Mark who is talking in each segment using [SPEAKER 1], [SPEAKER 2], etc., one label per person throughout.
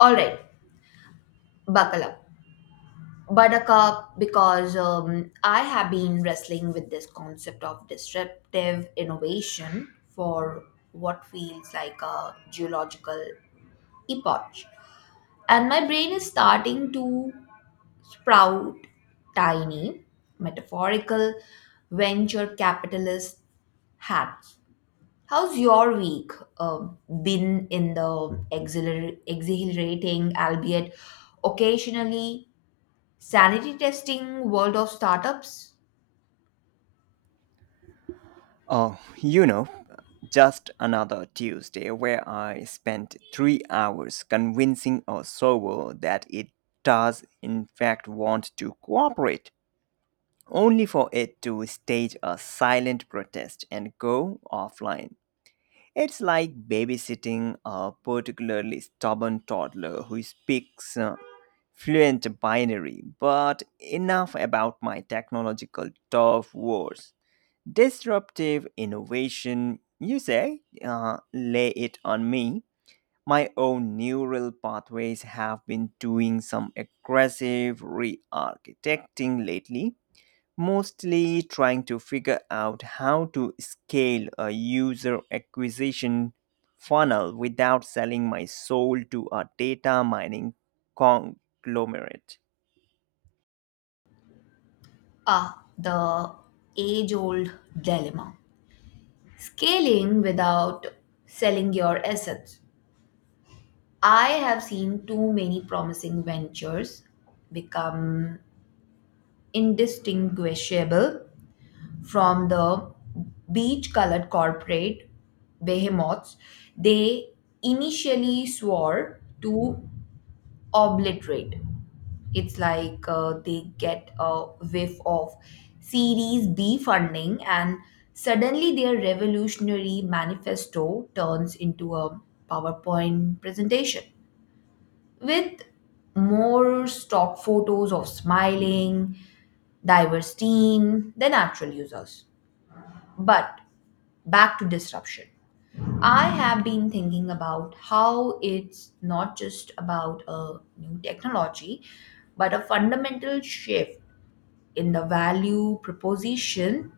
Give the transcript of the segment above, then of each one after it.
[SPEAKER 1] All right, buckle up. Buttercup, because I have been wrestling with this concept of disruptive innovation for what feels like a geological epoch. And my brain is starting to sprout tiny, metaphorical venture capitalist hats. How's your week uh, been in the exhilarating, albeit occasionally sanity testing world of startups?
[SPEAKER 2] Oh, you know, just another Tuesday where I spent 3 hours convincing a server that it does, in fact, want to cooperate, only for it to stage a silent protest and go offline. It's like babysitting a particularly stubborn toddler who speaks fluent binary, but enough about my technological tough wars. Disruptive innovation, you say? Lay it on me. My own neural pathways have been doing some aggressive re architecting lately, mostly trying to figure out how to scale a user acquisition funnel without selling my soul to a data mining conglomerate.
[SPEAKER 1] Ah, the age old dilemma. Scaling without selling your assets. I have seen too many promising ventures become indistinguishable from the beach colored corporate behemoths they initially swore to obliterate. It's like they get a whiff of Series B funding, and suddenly their revolutionary manifesto turns into a PowerPoint presentation with more stock photos of smiling, diverse team than actual users. But back to disruption. I have been thinking about how it's not just about a new technology, but a fundamental shift in the value proposition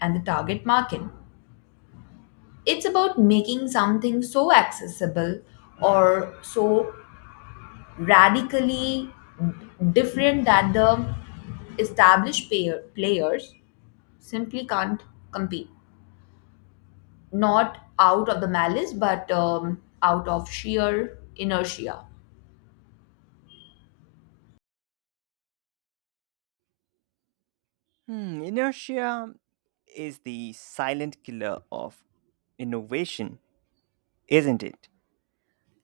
[SPEAKER 1] and the target market. It's about making something so accessible or so radically different that the established players simply can't compete. Not out of the malice, but out of sheer inertia.
[SPEAKER 2] Hmm, inertia is the silent killer of innovation, isn't it?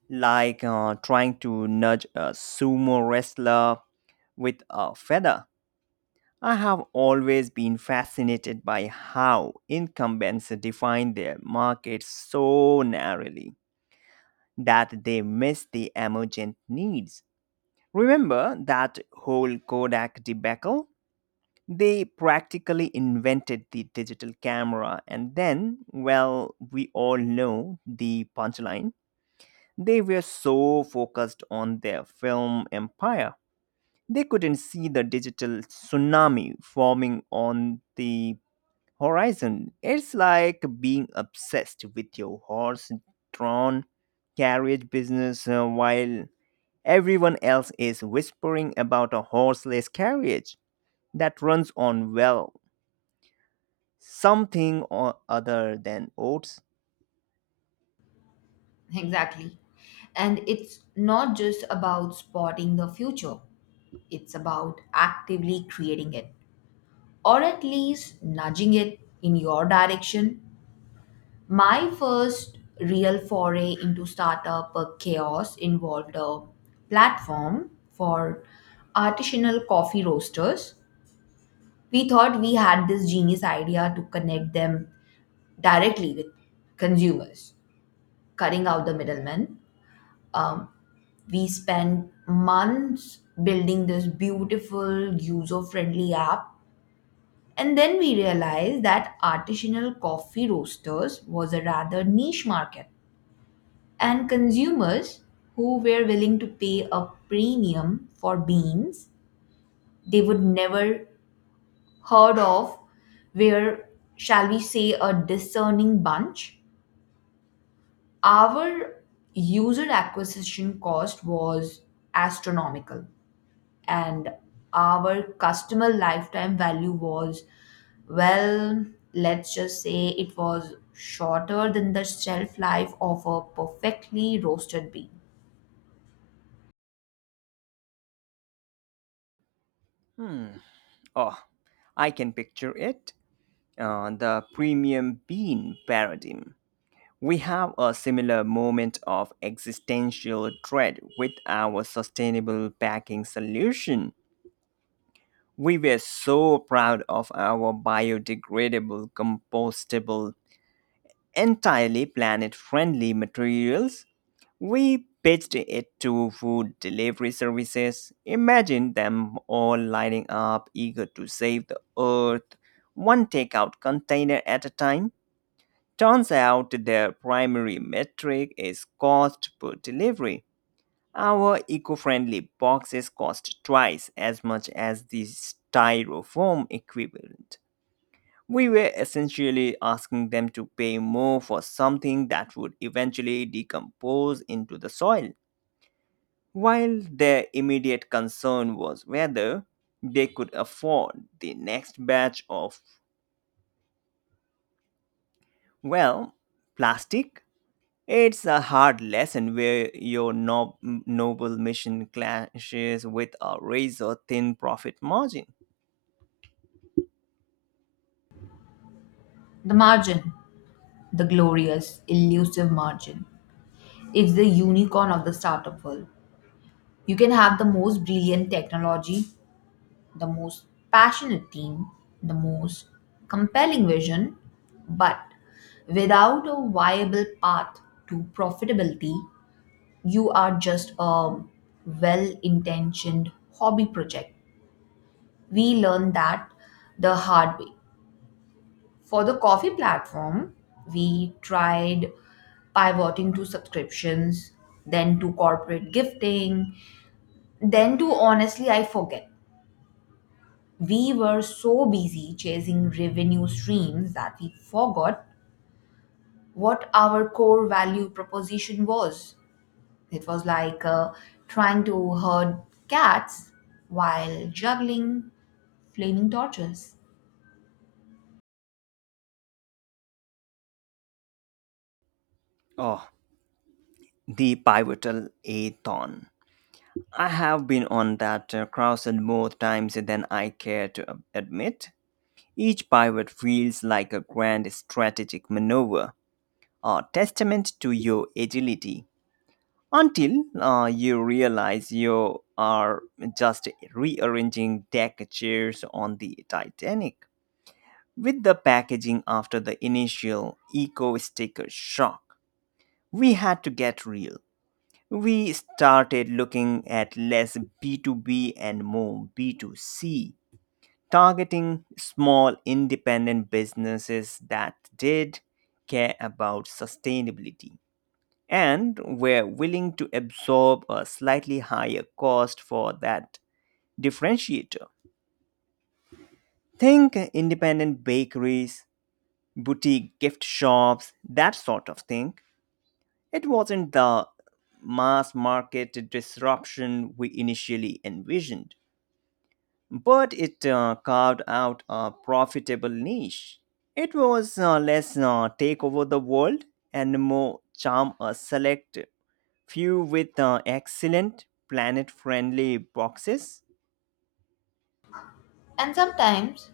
[SPEAKER 2] Like trying to nudge a sumo wrestler with a feather. I have always been fascinated by how incumbents define their markets so narrowly that they miss the emergent needs. Remember that whole Kodak debacle? They practically invented the digital camera, and then, well, we all know the punchline. They were so focused on their film empire, they couldn't see the digital tsunami forming on the horizon. It's like being obsessed with your horse drawn carriage business while everyone else is whispering about a horseless carriage that runs on, well, something or other than oats.
[SPEAKER 1] Exactly. And it's not just about spotting the future, it's about actively creating it, or at least nudging it in your direction. My first real foray into startup chaos involved a platform for artisanal coffee roasters. We thought we had this genius idea to connect them directly with consumers, cutting out the middlemen. Um, we spent months building this beautiful user friendly app. And then we realized that artisanal coffee roasters was a rather niche market, and consumers who were willing to pay a premium for beans they would never heard of were, shall we say, a discerning bunch. Our user acquisition cost was astronomical, and our customer lifetime value was, well, let's just say it was shorter than the shelf life of a perfectly roasted bean.
[SPEAKER 2] Hmm. Oh, I can picture it. The premium bean paradigm. We have a similar moment of existential dread with our sustainable packing solution. We were so proud of our biodegradable, compostable, entirely planet friendly materials. We pitched it to food delivery services. Imagine them all lining up, eager to save the earth, one takeout container at a time. Turns out their primary metric is cost per delivery. Our eco friendly boxes cost twice as much as the styrofoam equivalent. We were essentially asking them to pay more for something that would eventually decompose into the soil while their immediate concern was whether they could afford the next batch of, well, plastic. It's a hard lesson where your noble mission clashes with a razor thin profit margin.
[SPEAKER 1] The margin, the glorious, elusive margin, it's the unicorn of the startup world. You can have the most brilliant technology, the most passionate team, the most compelling vision, but without a viable path to profitability, you are just a well intentioned hobby project. We learned that the hard way. For the coffee platform, we tried pivoting to subscriptions, then to corporate gifting, then to honestly, I forget. We were so busy chasing revenue streams that we forgot what our core value proposition was. It was like trying to herd cats while juggling flaming torches.
[SPEAKER 2] Oh, the pivotal athon. I have been on that crossroad more times than I care to admit. Each pivot feels like a grand strategic maneuver, a testament to your agility, until you realize you are just rearranging deck chairs on the Titanic. With the packaging after the initial eco sticker shock, we had to get real. We started looking at less B2B and more B2C targeting small independent businesses that did care about sustainability and were willing to absorb a slightly higher cost for that differentiator. Think independent bakeries, boutique gift shops, that sort of thing. It wasn't the mass market disruption we initially envisioned, but it carved out a profitable niche. It was less take over the world and more charm a select few with excellent planet friendly boxes.
[SPEAKER 1] And sometimes,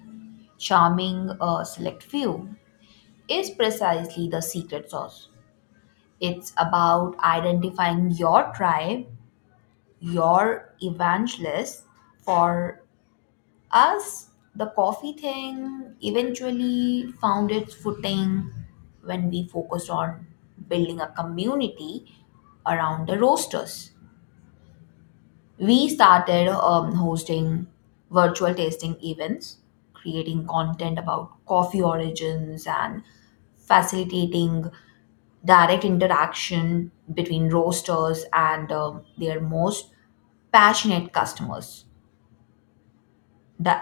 [SPEAKER 1] charming a select few is precisely the secret sauce. It's about identifying your tribe, your evangelist. For us, the coffee thing eventually found its footing when we focused on building a community around the roasters. We started hosting virtual tasting events, creating content about coffee origins and facilitating direct interaction between roasters and their most passionate customers. The